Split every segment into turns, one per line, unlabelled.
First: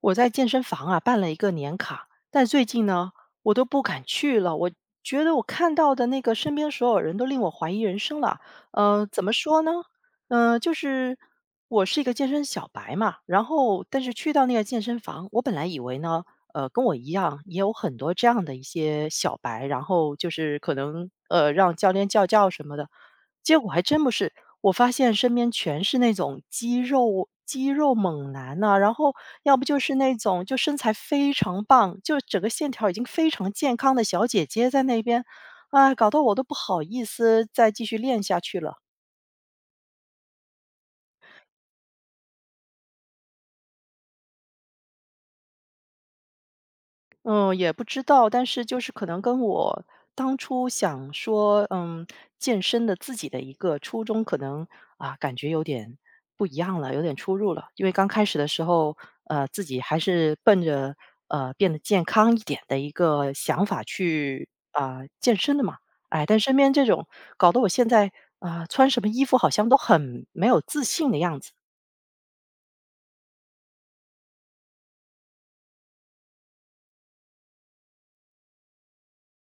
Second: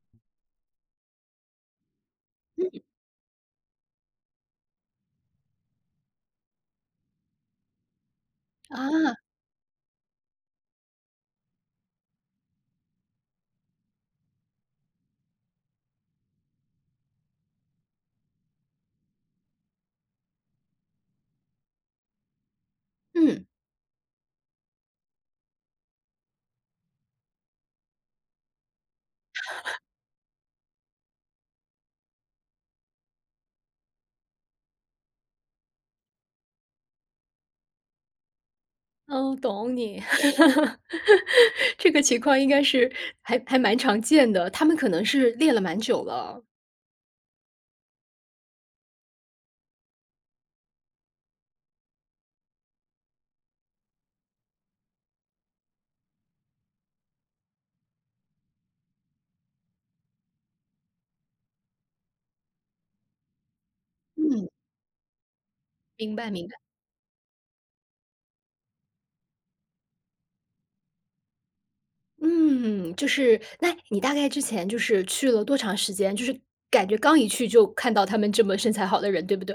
我在健身房啊办了一个年卡，但最
嗯，
近呢，我都不敢去了。我觉得我看到的那个身边所有人都令我怀疑人生了。
啊，
怎么说呢？呃，就是我是一个健身小白嘛，然后但是去到那个健身房，我本来以为呢，跟我一样也有很多这样的一些小白，然后就是可能让教练叫什么的。
嗯。
结果还真不是，我发现身边全是那种肌肉猛男呐、然后要不就是那种就身材非常棒，就整个线条已经非常健康的小姐姐在那边，啊，搞得我都不好意思再继续练下去了。
嗯，懂你。这个情况应该是还蛮常见的，他们可能是练了蛮久了。
嗯，也不知道，但是就是可能跟我当初想说，嗯，健身的自己的一个初衷，可能啊，感觉有点不一样了，有点出入了。因为刚开始的时候，自己还是奔着变得健康一点的一个想法去
嗯。
啊、健身的嘛，
明
哎，
白
但
明白。
身边这种搞得我现在啊、穿什么衣服好像都很没有自信的样子。
嗯，就是那你大概之前就是去了多长时间？就是感觉刚一去就看到他们这么身材好的人，对不对？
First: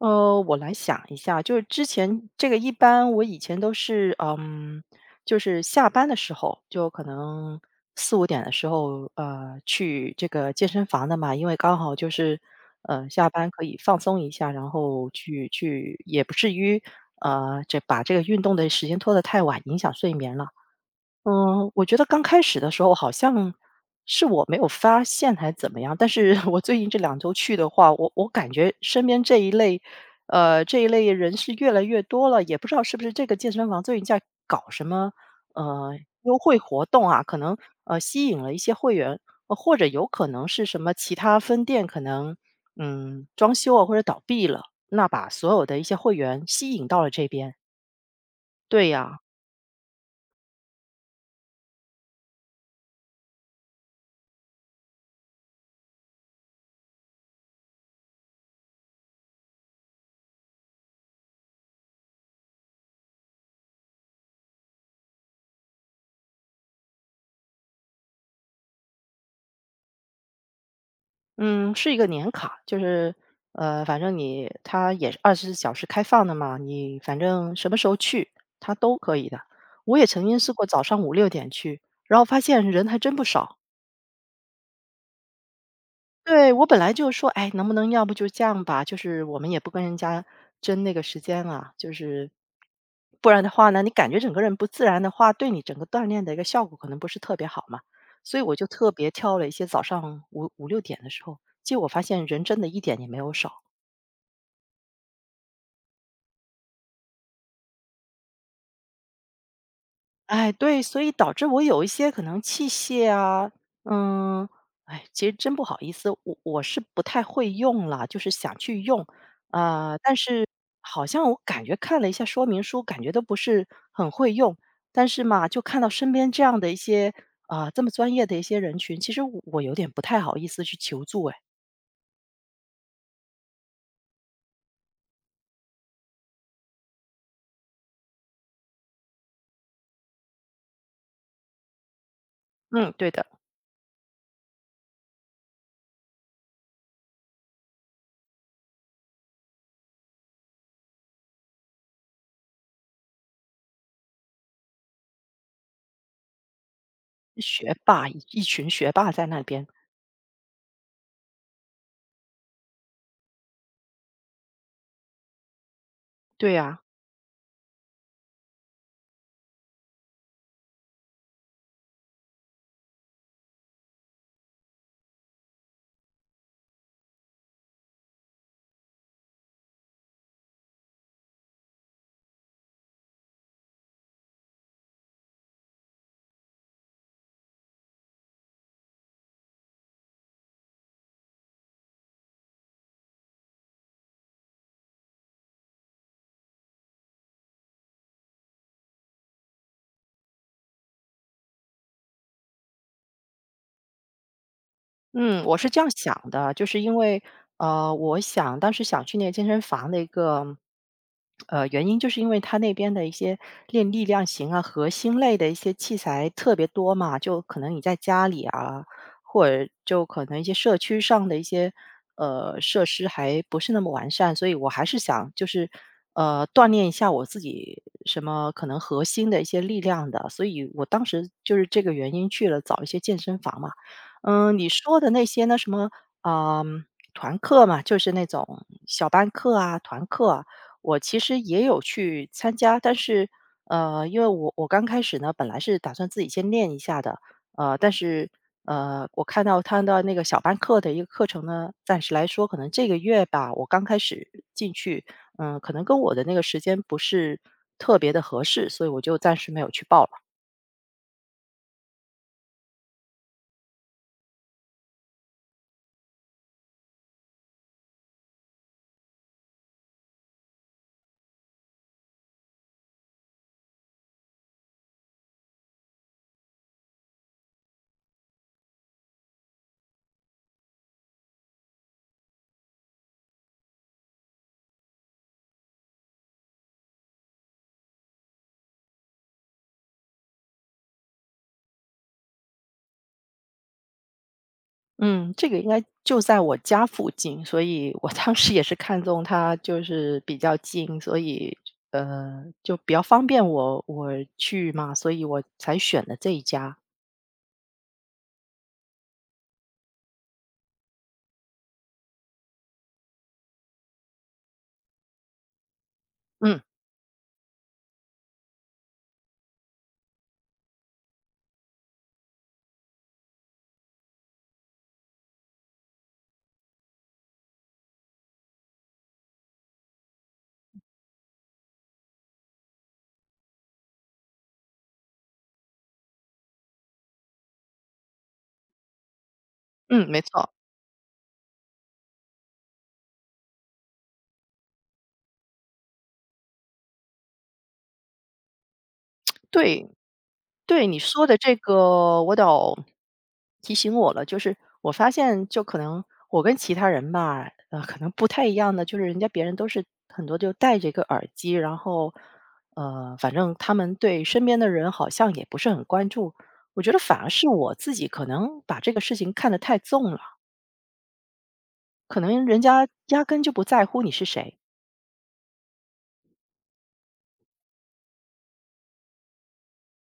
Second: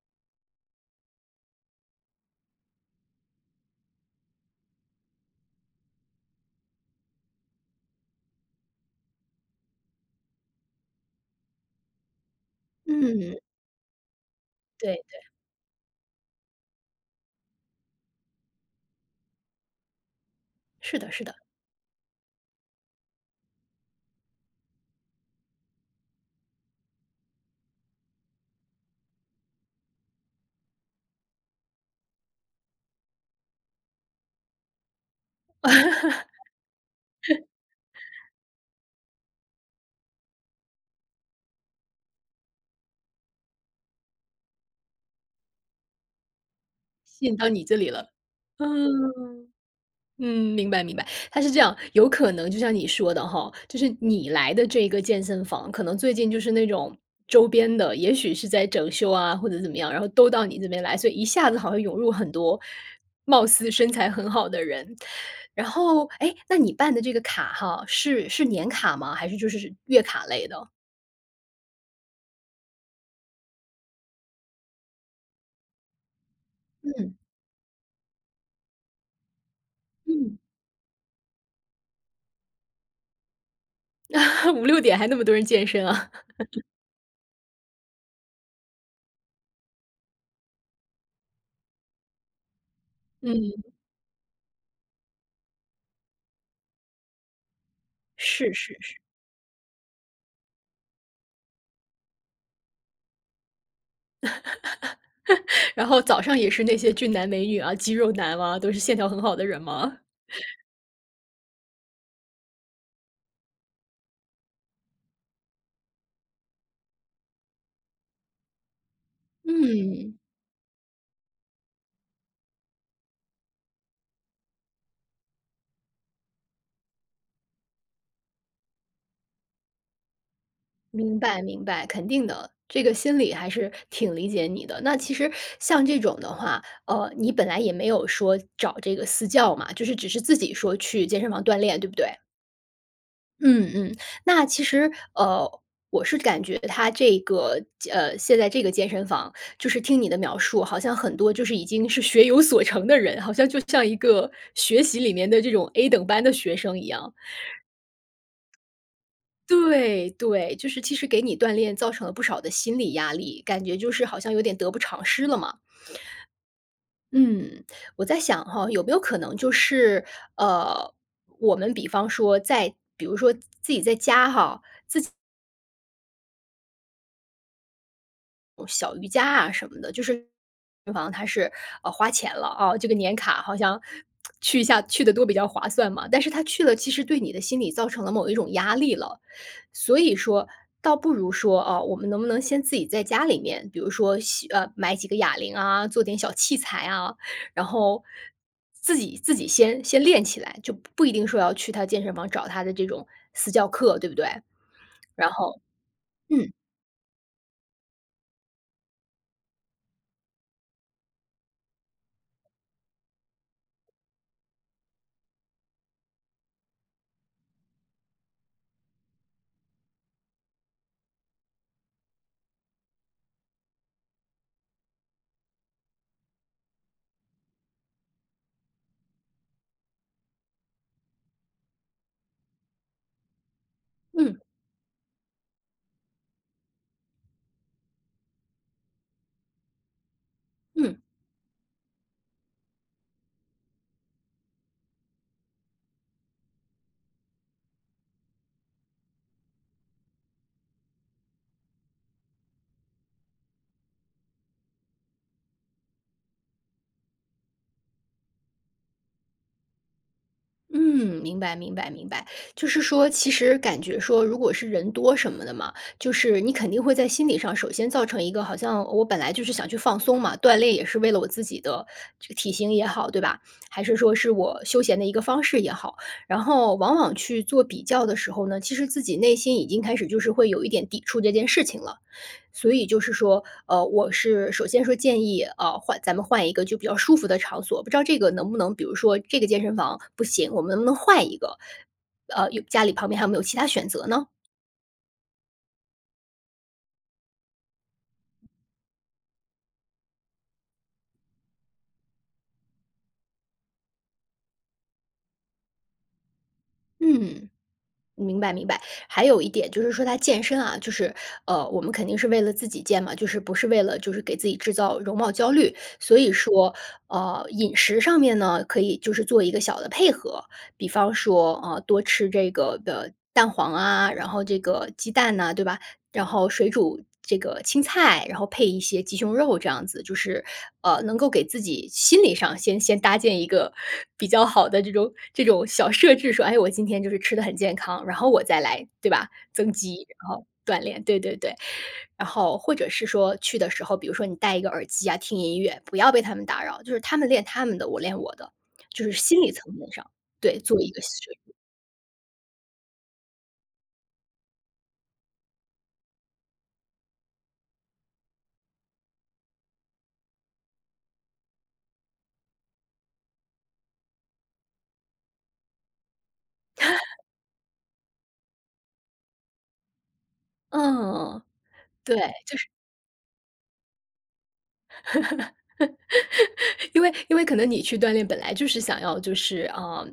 我来想一下，就是之前这个一般我以前都是，嗯，就是下班的时候，就可能4、5点的时候，去这个健身房的嘛，因为刚好就是，下
嗯，
班可以放松一下，然
对
后
对，
去也不至于，这把这个运动的时间拖得太晚，影响睡眠了。
是的是的，
嗯，我觉得刚开始的时候好像是我没有发现还怎么样，但是 我最近这2周去的话，我感觉身边这一类人是越来越多了，也不知道是不是这个健身房最近在搞什么呃优惠活动啊，可能吸引了一些会员，或者有可能是什么其他分店可能装修啊或者倒闭了，那把所有的一些会员吸引到了
吸
这
引到
边。
你这里了。
对
嗯。
呀、
嗯，明白明白，他是这样，有可能就像你说的哈，就是你来的这个健身房，可能最近就是那种周边的，也许是在整修啊或者怎么样，然后都到你这边来，所以一下子好像涌入很多貌似身材很好的人。然后，哎，那你办的这个卡哈，是年卡吗？还是就是月卡类的？
嗯，是一个年卡，就是，反正你它也是24小时开放的嘛，你
嗯
反正什么时候去，它都可以的。我也曾经
嗯。
试过早上五六点去，然后发现人还真不少。
五六点还那么多人健身啊？
对，我本来就说，哎，能不能要不就这样吧，就是我们也不跟人家争那个时间了，就是不然的
嗯，
话呢，你感觉整个人不自然的话，对你整个锻炼的一个效果可能不是特别好嘛。所以
是
我就
是
特
是，
别挑了一些早上五六点的时候，结果发现人真的一点也没有少。
然后早上也是那些俊男美女啊、肌肉男啊，都是线条很好的人吗？
哎，对，所以导致我有一些可能器械啊，嗯，哎，其实真不好意思，我是不太会用了，就是想去用，啊，但
嗯，
是好像我感觉看了一下说明书，感觉都不是很会用。但是嘛，就看到身边这样的一些啊、这么专业的一些人群，其实我有点不太好意思去求
明
助。哎，
白明白，肯定的，这个心理还是挺理解你的。那其实像这种的话，你本来也没有说找这个私教嘛，就是只是自己说去健身房锻炼，对不对？
嗯，对的，
嗯嗯，那其实我是感觉他这个现在这个健身房，就是听你的描述，好像很多就是已经是学有所成的人，好像就像一个学习里面的这种 A 等班的学生一样。
学霸一一群学霸在那边，
对对，就是其实给你锻炼造成了不少的心理压力，感觉就是好像有点得不偿失了嘛。
对呀、
嗯，我在想哈，有没有可能就是，呃，我们比方说在比如说自己在家哈，小瑜伽啊什么的，就是健身房它是，花钱了啊，这个年卡好像去一下去的多比较划算嘛。但是他去了，其实对你的心理造成了某一种压力了。所以说倒不如说，啊，我们能不能先自己在家里面，比如说洗买几个哑铃啊，做点小器材啊，然后自己先练起来，就不一定说要去他健身房找他的这种私教课，对不对？然
嗯，我
后
是这样想
嗯，
的，就是因为，我想当时想去那个健身房的一个，原因就是因为他那边的一些练力量型啊、核心类的一些器材特别多嘛，就可能你在家里啊，或者就可能一些社区上的一些设施还不是那么完善，所以我还是想就是锻炼一下我自己什么可能核心的一些力量的，所以我当时就是这个原因去了找一些健身房嘛。
嗯，
嗯，你说的那些呢，什么，啊，团课嘛，就是那种小班课啊、团课啊，我
嗯。
其实也有去参加，但是，因为我刚开始呢，本来是打算自己先练一下的，呃，但是，我看到他的那个小班课的一个课程呢，暂时来说，可能这个月吧，我刚开始进去，嗯，可能跟我的那个时间不是特别的合适，所以我就暂时没有去报了。
嗯，明白明白明白，就是说，其实感觉说，如果是人多什么的嘛，就是你肯定会在心理上首先造成一个，好像我本来就是想去放松嘛，锻炼也是为了我自己的这个体型也好，对吧？还是说是我休闲的一个方式也好，然后往往去做比较的时候呢，其实自己内心已经开始就是会有一点抵触这件事情了。所以就是说，我是首先说建议，换咱们换一个就比较舒服的场所，不知道这个能不能，比如说这个健身房不行，我们能不能换一个？有家里旁边还有没有其他选择呢？
嗯，这个应该就在我家附近，所以我 当时也是看中它就是比较近，所以就比较方便我去嘛，所以我才选的这一家。
嗯。明白明白，还有一点就是说他健身啊，就是我们肯定是为了自己健嘛，就是不是为了就是给自己制造容貌焦虑，所以
嗯，
说饮食上面呢，可以就是做一个小的配合，比方说多吃这个的蛋黄啊，然后这个鸡蛋呐、对吧？然后水煮这个青菜，然后配一些鸡胸肉这样子，就是，能够给自己心理上先搭建一个比较好的这种小设置，说，哎，我今天就是吃的很健康，然后我再来，对吧？增肌，
嗯，没
然后
错。
锻炼，对对对。然后或者是说去的时候，比如说你戴一个耳机啊，听音乐，不要被他们打扰，就是他们练他们的，我练我的，就是心理层
对，
面上，对，做
对，
一
你
个设
说的这个我倒提醒我了，就是我发现就可能我跟其他人吧，可能不太一样的，就是人家别人都是很多就戴着一个耳机，然后，反正他们对身边的人好像也不是很关注。我觉得反而是我自己可能把这个事情看得太重了，
嗯，对。
可能人家压根就不在乎你是谁。
因为因为可能你去锻炼本来就是想要就是啊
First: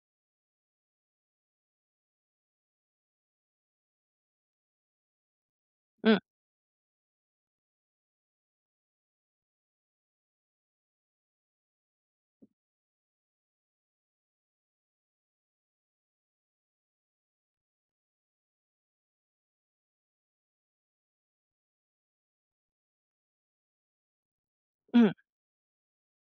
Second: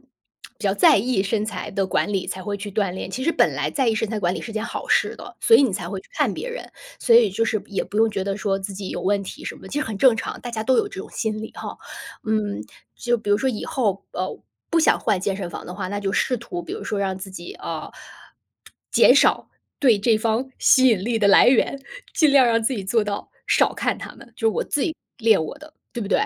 比较在意身材的管理才会去锻炼，其实本来在意身材管理是件好事的，所以你才会去
嗯
看别人，所以就是也不用觉得说自己有问题什么，的，其实很正常，大家都有这种心理哈。嗯，就比如说以后不想换健身房的话，那就试图比如说让自己减少对这方吸引力的来源，尽量让自己做到少看他们，就是我自己
嗯。
练我的，对不对？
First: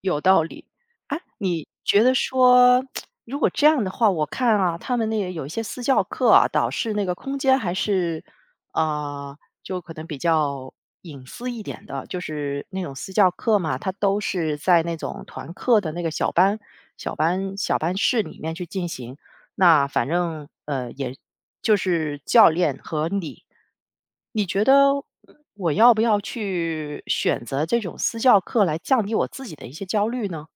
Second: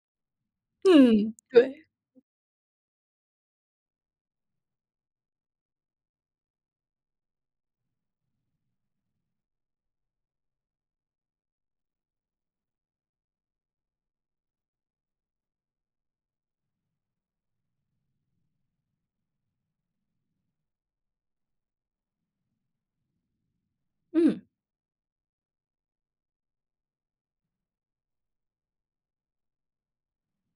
有道理。哎，
嗯，
你
对。
觉得说，如果这样的话，我看啊，他们那个有一些私教课啊，导师那个空间还是，啊，就可能比较隐私一点的，就是那种私教课嘛，它都是在那种团课的那个小班室里面去进行。那反正，也就是教练和你，
嗯，
你觉得我要不要去选择这种私教课来降低我自己的一些焦虑呢？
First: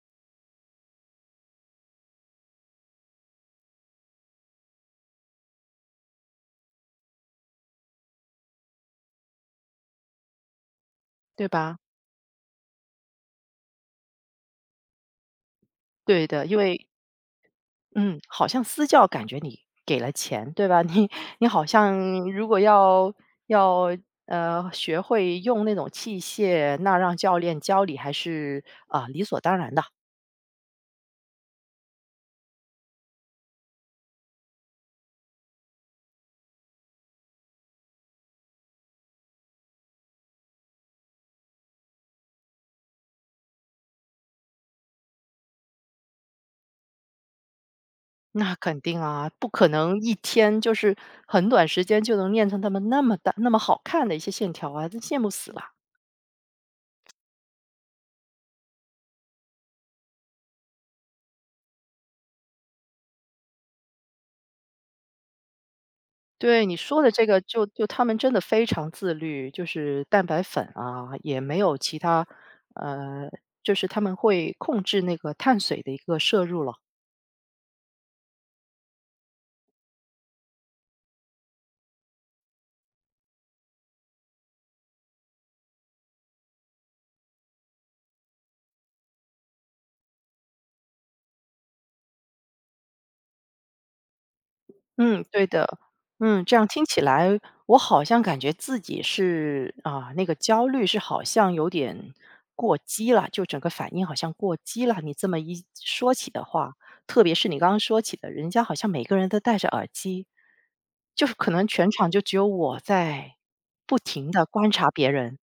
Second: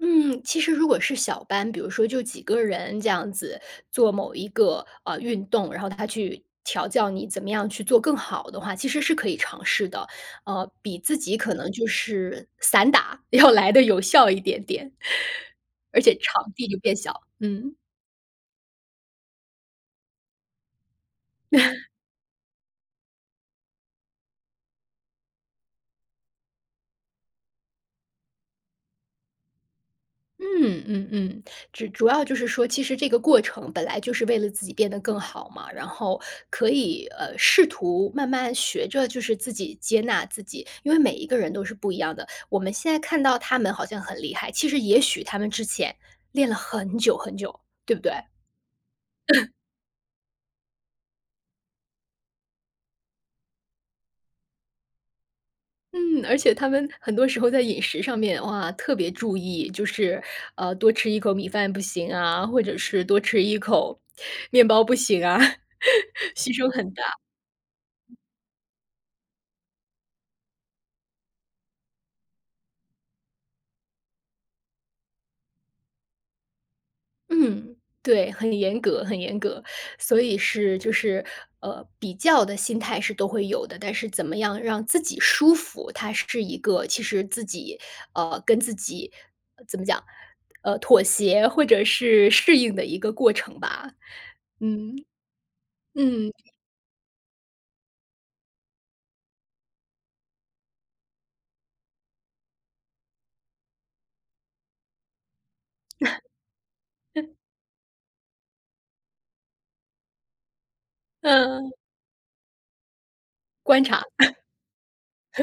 嗯，其实如果是小班，比如说就几个人这样子做某一个，运动，然后他去调教你怎么样去做更好的话，其实是可以尝试的。比自己
对
可能
吧？
就是散打 要来的有效一点点，而且
对的，
场
因
地就
为
变小，嗯。
嗯，好像私教感觉你给了钱，对吧？你好像如果要学会用那种器械，那让教练教你还是啊、理所当然的。
嗯嗯嗯，只主要就是说，其实这个过程本来就是为了自己变得更好嘛，然后可以试图慢慢学着就是自己接纳自己，因为每一个人都是不一样的。我们现在看到他们好像很厉害，其实也许他们之前练了很久很久，对不对？
那肯定啊，不可能一天就是很短时间就能练成他们那么大、那么好看的一些线条啊，真羡慕死了。
嗯，而且他们很多时候在饮食上面，哇，特别注意，就是多吃一口米饭不行啊，或者是多吃一口面包不行啊，牺
对
牲
你
很
说
大。
的这个，就他们真的非常自律，就是蛋白粉啊，也没有其他，呃，就是他们会控制那个碳水的一个摄入了。
嗯，对，很严格，很严格。所以是就是，比较的心态是都会有的，但是怎么样让自己舒服，它是一个其实自己，跟自己怎么讲，妥协或者是适应的一个过程吧。嗯，
嗯，对的。
嗯，
嗯，这样听起来，我好像感觉自己是啊，那个焦虑是好像有点过激了，就整个反应好像过激了。你这么一说起的话，特别是你刚刚说起的，人家好像每个人都戴着耳机，就是可能
嗯，
全场就只有我在
观
不
察。
停的观察别人。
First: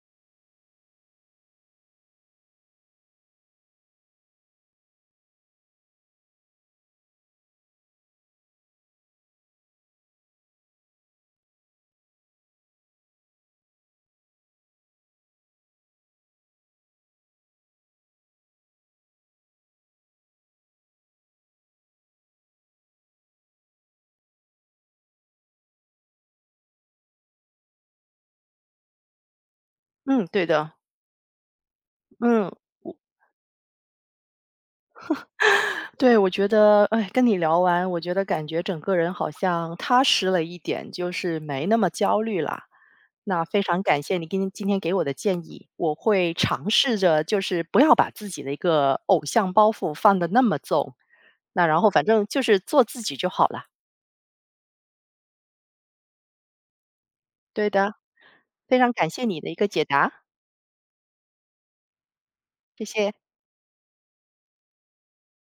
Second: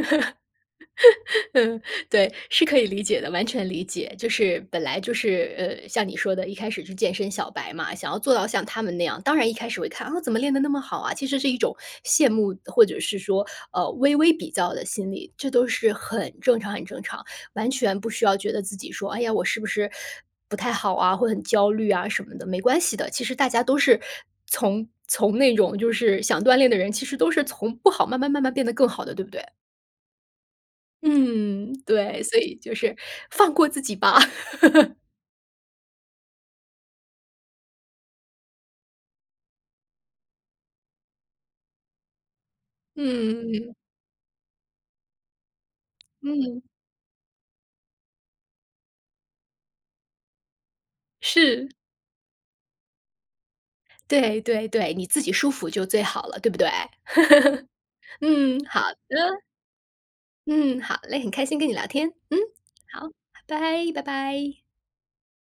嗯，对，是可以理解的，完全理解。就是本来就是，像你说的，一开始是健身小白嘛，想要做到像他们那样，当然一开始会看啊，怎么练得那么好啊，其实是一种羡慕或者是说，微微比较的心理，这都是很正常、很正常，完全不需要觉得自己说，哎呀，我是不是不太好啊，会很焦虑啊什么的，没关系的。其实大家都是从那种就是想锻炼的人，其实都是从不好慢慢慢慢变得更好的，对不对？
嗯，对的。
嗯，对，所
嗯，
以就是放过自己吧。
对，我觉得，哎，跟你聊完，我觉得感觉整个人好像踏实了一点，就是没那么焦虑了。那非
嗯，
常感谢你今天给我的建议，我会
嗯，
尝试着就是不要把自己的一个偶像包袱放得那么重，那
是，
然后反正就是做自己就好了。
对对对，你自己舒服就最好了，对不对？
对的，
嗯，
非
好
常感谢你
的，
的一个解答，
嗯，好嘞，很开心跟你聊天，嗯，
谢
好，
谢。
拜拜，拜拜。